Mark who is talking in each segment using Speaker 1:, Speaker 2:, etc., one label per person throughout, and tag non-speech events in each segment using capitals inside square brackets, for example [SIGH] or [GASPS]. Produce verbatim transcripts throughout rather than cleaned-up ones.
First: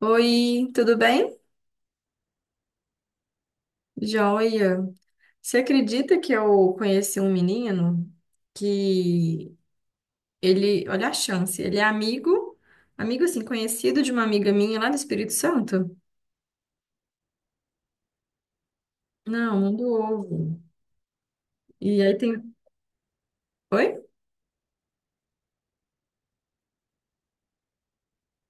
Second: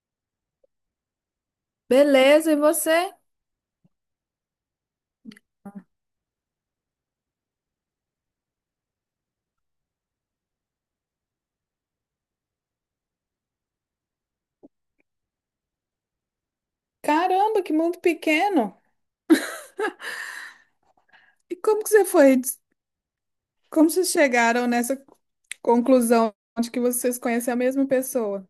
Speaker 1: Oi, tudo bem?
Speaker 2: Beleza, e você?
Speaker 1: Joia. Você acredita que eu conheci um menino que ele, olha a chance, ele é amigo, amigo assim, conhecido de uma amiga minha lá do Espírito Santo?
Speaker 2: Caramba, que mundo pequeno!
Speaker 1: Não, não do ovo.
Speaker 2: E como que
Speaker 1: E
Speaker 2: você
Speaker 1: aí
Speaker 2: foi?
Speaker 1: tem,
Speaker 2: Como
Speaker 1: Oi?
Speaker 2: vocês chegaram nessa conclusão de que vocês conhecem a mesma pessoa?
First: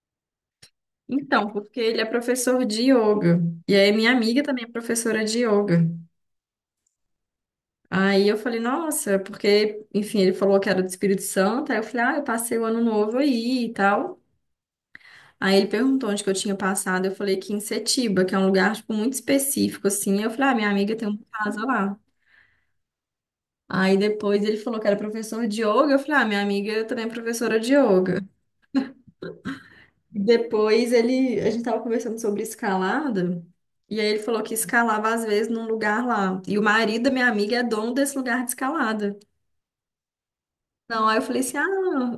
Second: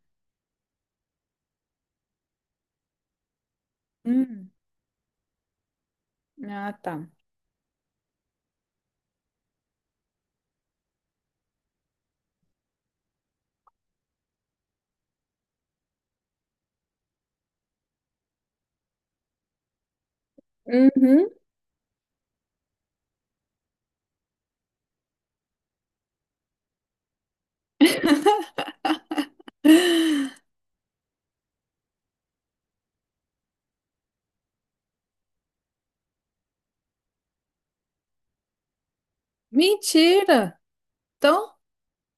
Speaker 1: Então, porque ele é professor de yoga. E aí minha amiga
Speaker 2: Hum,
Speaker 1: também é professora de yoga.
Speaker 2: ah, tá.
Speaker 1: Aí eu falei, nossa, porque, enfim, ele falou que era do Espírito Santo. Aí eu falei, ah, eu passei o ano novo aí e tal. Aí ele perguntou onde que eu tinha passado, eu falei que em Setiba, que é um lugar, tipo, muito específico, assim. Eu falei, ah, minha amiga tem uma
Speaker 2: Uhum.
Speaker 1: casa lá. Aí depois ele falou que era professor de yoga, eu falei, ah, minha amiga também é professora de yoga.
Speaker 2: [GASPS]
Speaker 1: Depois ele, a gente tava conversando sobre escalada, e aí ele falou que escalava às vezes num lugar lá. E o marido da minha amiga é dono desse lugar de escalada.
Speaker 2: Mentira!
Speaker 1: Não, aí eu falei
Speaker 2: Então,
Speaker 1: assim, ah,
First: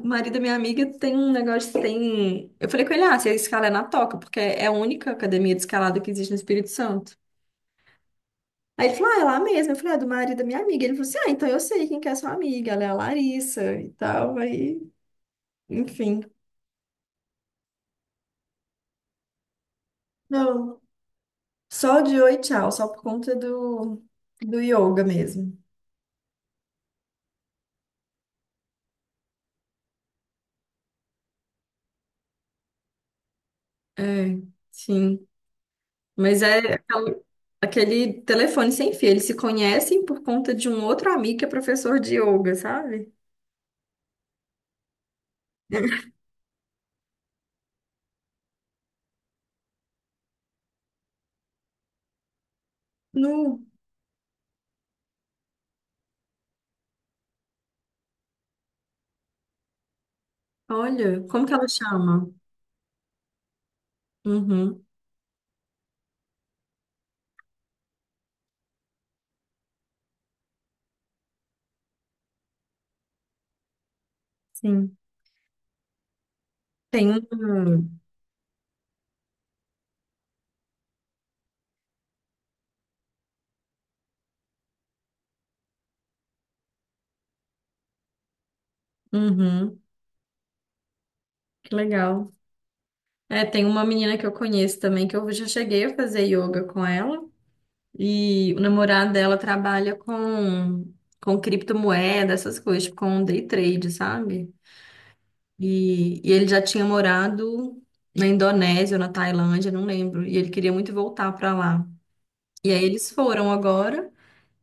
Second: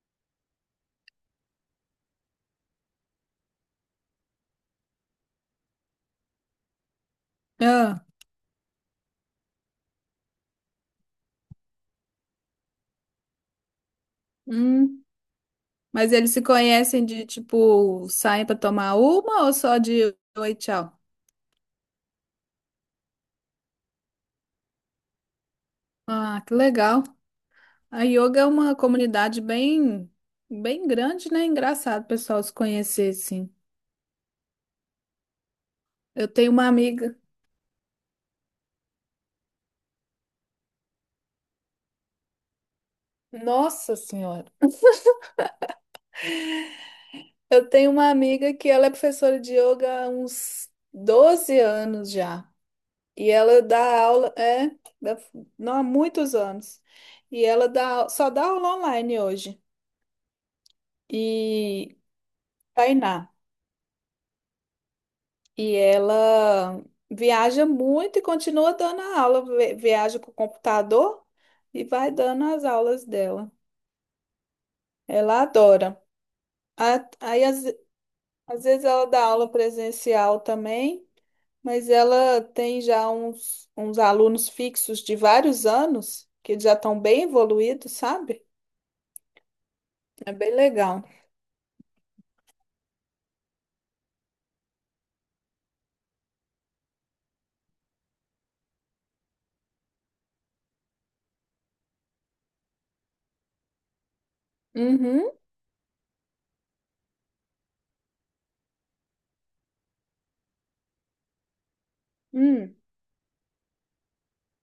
Speaker 1: o marido da minha amiga tem um negócio, tem... Eu falei com ele, ah, você escala é na Toca, porque é a única academia de escalada que existe no Espírito Santo.
Speaker 2: ah,
Speaker 1: Aí ele falou, ah, é lá mesmo. Eu falei, ah, é do marido da minha amiga. Ele falou assim, ah, então eu sei quem que é sua amiga, ela é a Larissa e tal. Aí,
Speaker 2: hum, mas
Speaker 1: enfim.
Speaker 2: eles se conhecem de tipo, saem pra tomar uma ou só de oi,
Speaker 1: Não,
Speaker 2: tchau?
Speaker 1: só de oi, tchau, só por conta do, do yoga mesmo.
Speaker 2: Ah, que legal. A yoga é uma comunidade bem, bem grande, né? Engraçado, o pessoal se conhecer, assim.
Speaker 1: É, sim.
Speaker 2: Eu
Speaker 1: Mas
Speaker 2: tenho uma
Speaker 1: é aquela-
Speaker 2: amiga.
Speaker 1: aquele telefone sem fio. Eles se conhecem por conta de um outro amigo que é professor de yoga, sabe?
Speaker 2: Nossa Senhora. Eu tenho uma amiga que ela é professora de yoga há uns doze anos já. E
Speaker 1: Nu,
Speaker 2: ela dá aula, é, dá- não há muitos anos. E ela dá, au- só dá aula online hoje.
Speaker 1: olha,
Speaker 2: E
Speaker 1: como que ela chama?
Speaker 2: Tainá.
Speaker 1: Uhum,
Speaker 2: E ela viaja muito e continua dando a aula. Vi- Viaja com o computador e vai dando as aulas dela.
Speaker 1: sim.
Speaker 2: Ela adora. A-
Speaker 1: Tem
Speaker 2: Aí, às,
Speaker 1: um.
Speaker 2: às vezes, ela dá aula presencial também. Mas ela tem já uns, uns alunos fixos de vários anos, que já estão bem evoluídos, sabe?
Speaker 1: Uhum,
Speaker 2: É bem legal.
Speaker 1: que legal. É, tem uma menina que eu conheço também, que eu já cheguei a fazer yoga com ela, e o namorado dela trabalha com, com, criptomoeda, essas coisas, tipo, com day trade, sabe?
Speaker 2: Uhum.
Speaker 1: E, e ele já tinha morado na Indonésia ou na Tailândia, não lembro, e ele queria muito voltar pra lá. E
Speaker 2: Hum.
Speaker 1: aí eles foram agora,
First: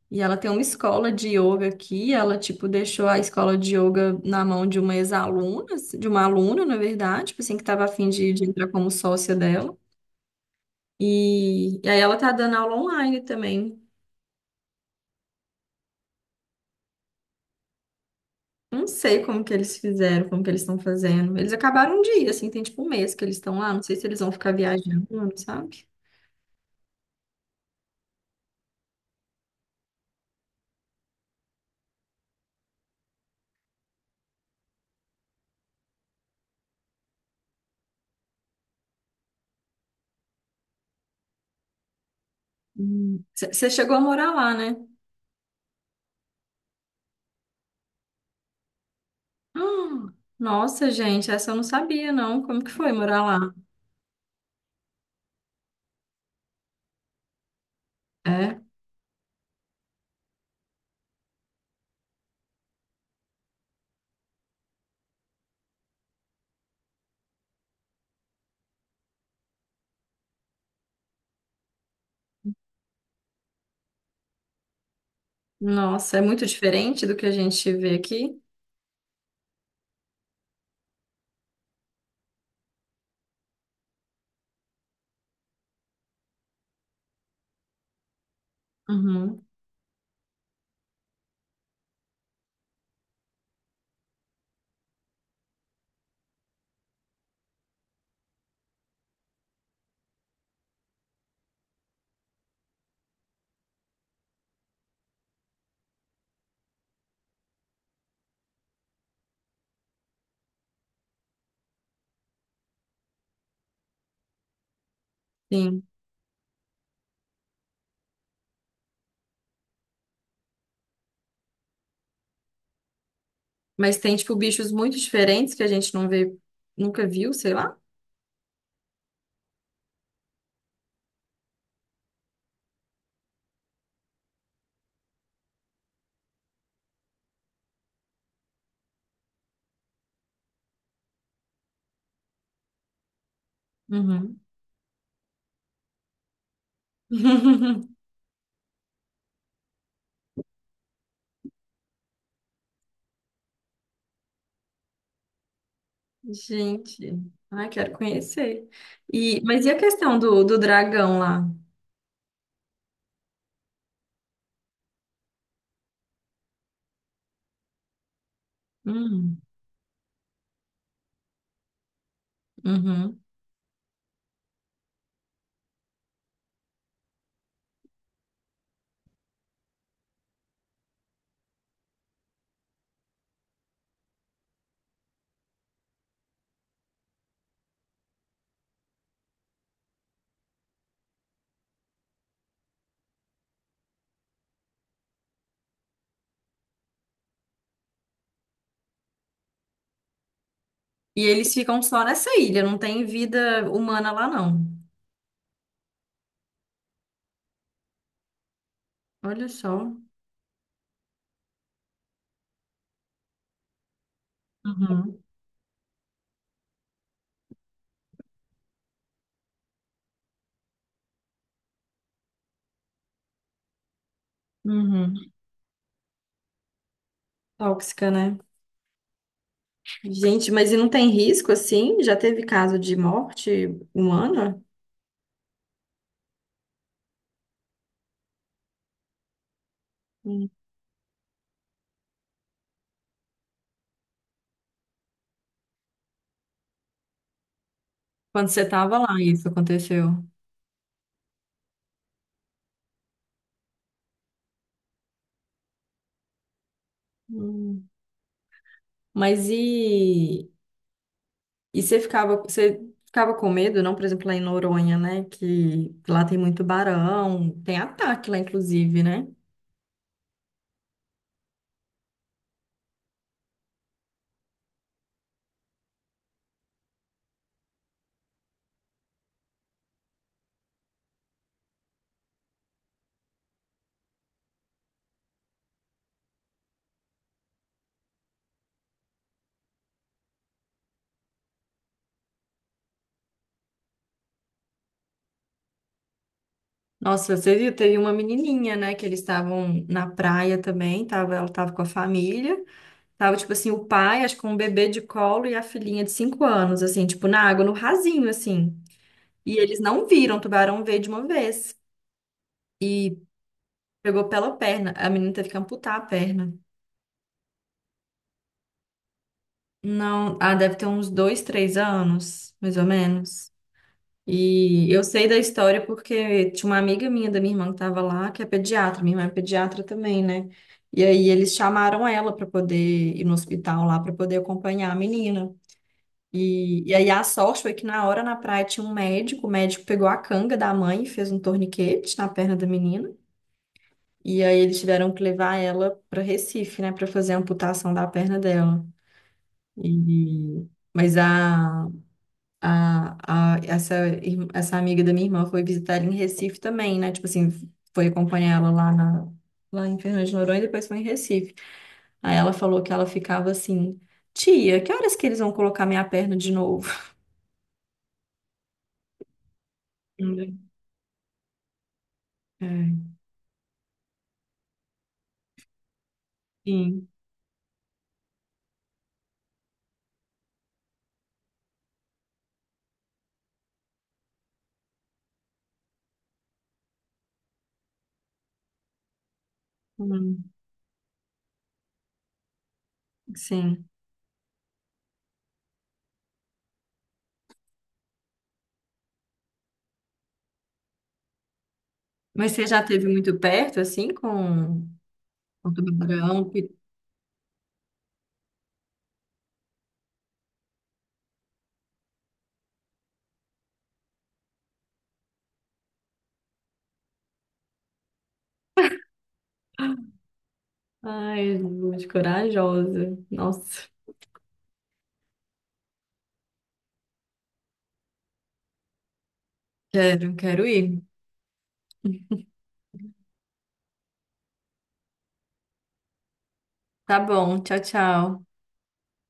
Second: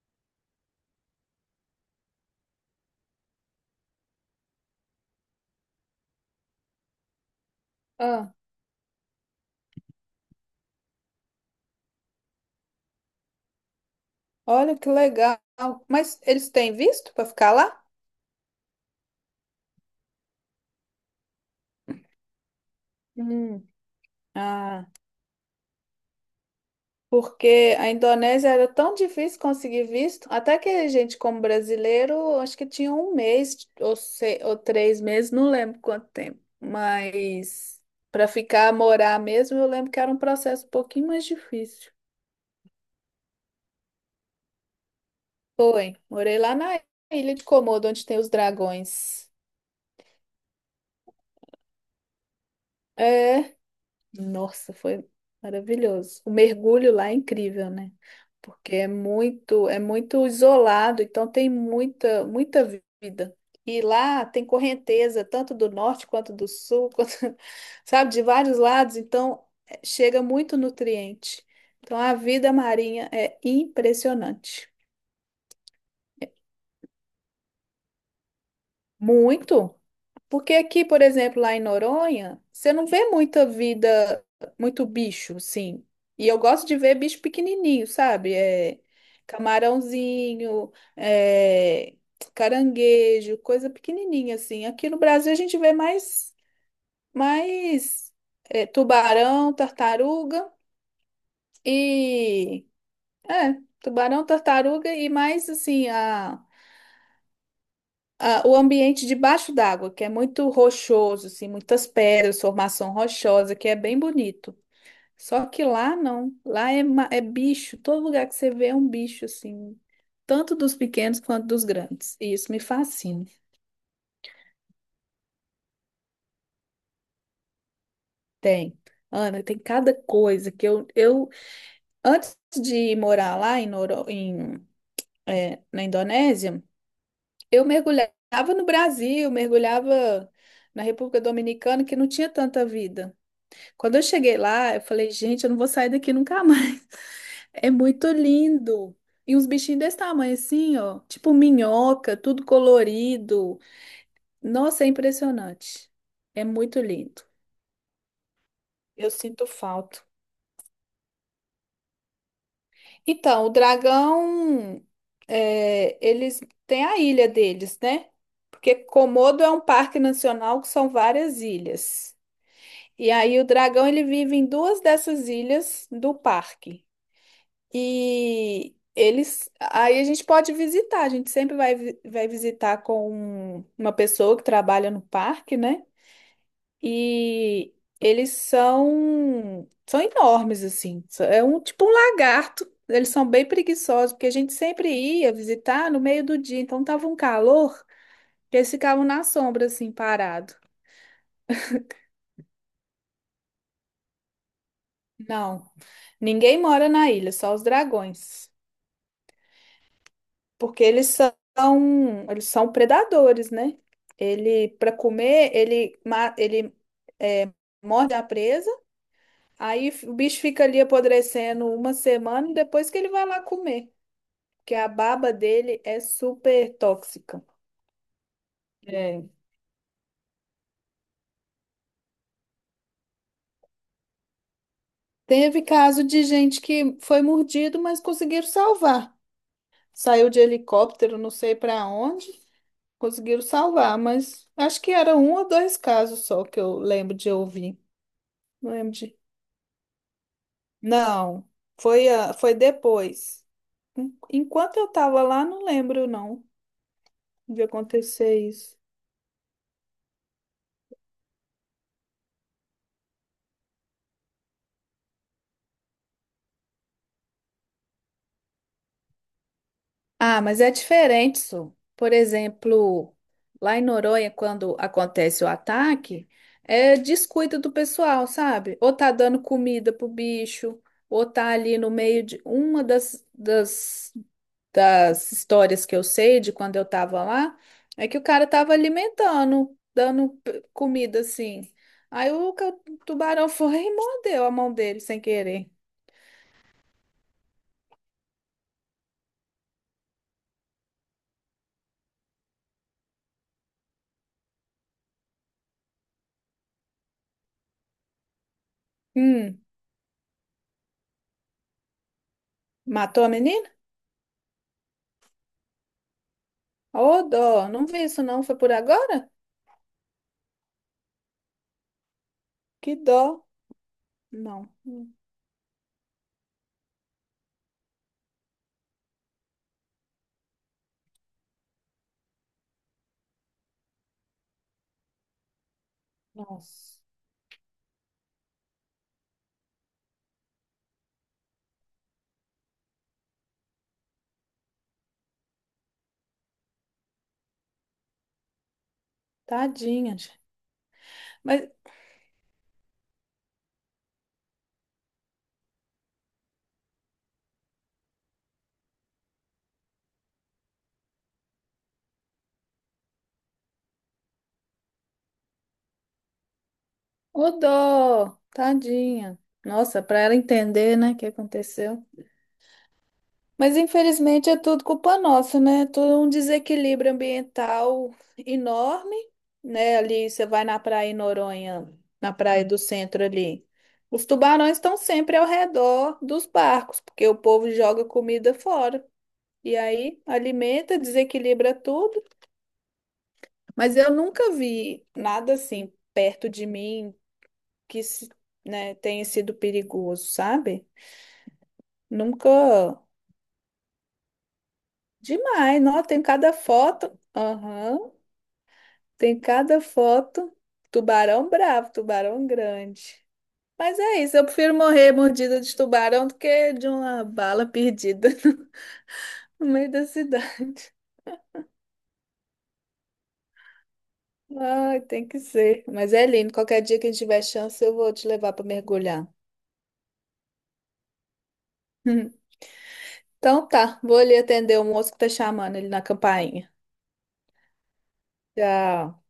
Speaker 1: e ela tem uma escola de yoga aqui, ela, tipo, deixou a escola de yoga na mão de uma ex-aluna, de uma aluna, na verdade, tipo assim, que tava a fim de,
Speaker 2: Ah,
Speaker 1: de entrar como sócia dela. E, e aí ela tá dando aula online também.
Speaker 2: olha que legal. Mas eles têm visto para ficar lá?
Speaker 1: Não sei como que eles fizeram, como que eles estão fazendo. Eles acabaram um dia, assim, tem tipo um mês que eles estão
Speaker 2: Hum.
Speaker 1: lá. Não sei se eles vão ficar
Speaker 2: Ah,
Speaker 1: viajando, sabe?
Speaker 2: porque a Indonésia era tão difícil conseguir visto, até que a gente, como brasileiro, acho que tinha um mês ou, se- ou três meses, não lembro quanto tempo. Mas para ficar, morar mesmo, eu lembro que era um processo um pouquinho mais difícil.
Speaker 1: Hum. Você chegou a morar lá, né? [GASPS]
Speaker 2: Foi. Morei lá na ilha de Komodo, onde tem os dragões.
Speaker 1: Ah, nossa, gente, essa eu não sabia, não. Como que foi morar lá?
Speaker 2: É, nossa, foi maravilhoso. O mergulho lá é incrível, né?
Speaker 1: É?
Speaker 2: Porque é muito, é muito isolado, então tem muita, muita vida. E lá tem correnteza, tanto do norte quanto do sul, [LAUGHS] quanto, sabe, de vários lados, então eh, chega muito nutriente. Então a vida marinha é impressionante.
Speaker 1: Nossa, é muito diferente do que a gente vê aqui?
Speaker 2: Muito. Porque aqui, por exemplo, lá em Noronha, você não vê muita vida, muito bicho, sim. E eu gosto de ver bicho pequenininho, sabe? É
Speaker 1: Uhum,
Speaker 2: camarãozinho, é caranguejo, coisa pequenininha assim. Aqui no Brasil a gente vê mais, mais é, tubarão, tartaruga e é, tubarão, tartaruga e mais assim a Ah, o ambiente debaixo d'água, que é muito rochoso, assim, muitas pedras, formação rochosa, que é bem bonito. Só que
Speaker 1: sim.
Speaker 2: lá não, lá é, ma- é bicho, todo lugar que você vê é um bicho, assim, tanto dos pequenos quanto dos grandes. E isso me fascina.
Speaker 1: Mas tem, tipo, bichos muito diferentes que a gente não vê, nunca viu, sei lá.
Speaker 2: Tem. Ana, tem cada coisa que eu, eu antes de morar lá em, Noro, em, eh, na Indonésia, eu mergulhava no Brasil, mergulhava na República Dominicana, que não tinha tanta vida. Quando eu cheguei
Speaker 1: Uhum.
Speaker 2: lá, eu falei, gente, eu não vou sair daqui nunca mais. [LAUGHS] É
Speaker 1: [LAUGHS]
Speaker 2: muito lindo. E uns bichinhos desse tamanho assim, ó, tipo minhoca, tudo colorido. Nossa, é impressionante. É muito
Speaker 1: Gente,
Speaker 2: lindo.
Speaker 1: ai, quero conhecer.
Speaker 2: Eu
Speaker 1: E,
Speaker 2: sinto
Speaker 1: mas e a
Speaker 2: falta.
Speaker 1: questão do, do dragão lá?
Speaker 2: Então, o dragão, é, eles têm a ilha deles, né? Porque
Speaker 1: Hum,
Speaker 2: Komodo é um parque nacional que são várias ilhas. E
Speaker 1: uhum.
Speaker 2: aí o dragão ele vive em duas dessas ilhas do parque. E eles. Aí a gente pode visitar, a gente sempre vai, vi- vai visitar com uma pessoa que trabalha no parque, né? E eles são. São enormes, assim. É um tipo um lagarto. Eles são bem preguiçosos, porque a gente sempre ia visitar no meio do dia, então tava um calor que eles ficavam na sombra, assim, parado.
Speaker 1: E eles ficam só nessa ilha, não tem vida humana lá, não.
Speaker 2: Não, ninguém mora na ilha, só os dragões.
Speaker 1: Olha só.
Speaker 2: Porque eles são, eles são predadores, né? Ele, para
Speaker 1: Uhum,
Speaker 2: comer, ele, ma- ele é, morde a presa, aí f- o bicho fica ali apodrecendo uma semana e depois que ele vai lá comer, porque a
Speaker 1: uhum.
Speaker 2: baba dele é super tóxica.
Speaker 1: Tóxica, né?
Speaker 2: É.
Speaker 1: Gente, mas e não tem risco assim? Já teve caso de morte humana?
Speaker 2: Teve caso de gente que foi mordido, mas conseguiram salvar. Saiu de
Speaker 1: Hum.
Speaker 2: helicóptero, não sei para onde, conseguiram salvar, mas acho que era um ou dois casos só que eu lembro de ouvir.
Speaker 1: Quando você
Speaker 2: Não lembro
Speaker 1: tava lá,
Speaker 2: de
Speaker 1: isso aconteceu.
Speaker 2: Não, foi, a- foi depois. En- Enquanto eu tava lá, não lembro, não, de
Speaker 1: Hum.
Speaker 2: acontecer isso.
Speaker 1: Mas e, e você ficava, você ficava com medo, não? Por exemplo, lá em Noronha, né? Que lá tem muito barão, tem ataque lá, inclusive, né?
Speaker 2: Ah, mas é diferente, Su. Por exemplo, lá em Noronha, quando acontece o ataque, é descuido do pessoal, sabe? Ou tá dando comida pro bicho, ou tá ali no meio de uma das, das das histórias que eu sei de quando eu tava lá, é que o cara tava alimentando, dando p- comida assim. Aí o ca- tubarão [LAUGHS] foi e mordeu a mão dele sem querer.
Speaker 1: Nossa, você viu? Teve uma menininha, né? Que eles estavam na praia também, tava, ela tava com a família. Tava, tipo assim, o pai, acho que com um bebê de colo e a filhinha de cinco anos, assim, tipo, na água, no rasinho, assim. E
Speaker 2: Hum,
Speaker 1: eles não viram, o tubarão veio de uma vez.
Speaker 2: matou a menina?
Speaker 1: Pegou pela perna. A menina teve que amputar a perna.
Speaker 2: Ô, dó, não vi isso não, foi por agora?
Speaker 1: Não, ah, deve ter uns dois, três anos, mais ou
Speaker 2: Que dó.
Speaker 1: menos.
Speaker 2: Não.
Speaker 1: E eu
Speaker 2: Hum,
Speaker 1: sei da história porque tinha uma amiga minha da minha irmã que tava lá, que é pediatra. Minha irmã é pediatra também, né? E aí eles chamaram ela para poder ir no hospital lá para poder acompanhar a menina. E, e
Speaker 2: nossa,
Speaker 1: aí a sorte foi que na hora na praia tinha um médico, o médico pegou a canga da mãe e fez um torniquete na perna da menina. E aí eles tiveram que levar ela para Recife, né, para fazer a amputação da perna dela.
Speaker 2: tadinha, gente.
Speaker 1: E mas
Speaker 2: Mas,
Speaker 1: a, a, a essa irm- essa amiga da minha irmã foi visitar ela em Recife também, né? Tipo assim, foi acompanhar ela lá na lá em Fernando de Noronha e depois foi em Recife. Aí ela falou que ela ficava assim, tia, que horas que eles vão colocar minha perna de novo?
Speaker 2: ô, dó, tadinha. Nossa, pra ela
Speaker 1: [LAUGHS]
Speaker 2: entender, né, o que aconteceu.
Speaker 1: É.
Speaker 2: Mas infelizmente é tudo culpa nossa, né? É todo um
Speaker 1: Sim.
Speaker 2: desequilíbrio ambiental enorme, né? Ali você vai na praia em Noronha, na praia do centro ali. Os tubarões estão sempre ao redor dos barcos, porque o povo joga comida fora. E aí
Speaker 1: Hum,
Speaker 2: alimenta, desequilibra tudo.
Speaker 1: sim.
Speaker 2: Mas eu nunca vi nada assim perto de mim que, se- né, tenha sido perigoso, sabe?
Speaker 1: Mas você já
Speaker 2: Nunca.
Speaker 1: teve muito perto, assim, com com o
Speaker 2: Demais, não, tem
Speaker 1: tubarão?
Speaker 2: cada
Speaker 1: Que...
Speaker 2: foto. Aham. Tem cada foto, tubarão bravo, tubarão grande. Mas é isso, eu prefiro morrer mordida de tubarão do que de uma bala perdida [LAUGHS] no meio da cidade.
Speaker 1: Ai, gente, corajosa. Nossa,
Speaker 2: Ai, tem que ser. Mas é lindo, qualquer dia que a gente tiver chance, eu vou te levar para mergulhar.
Speaker 1: quero, quero ir.
Speaker 2: [LAUGHS] Então tá, vou ali atender o moço que tá chamando ele na campainha.
Speaker 1: Tá bom, tchau, tchau.
Speaker 2: Tchau.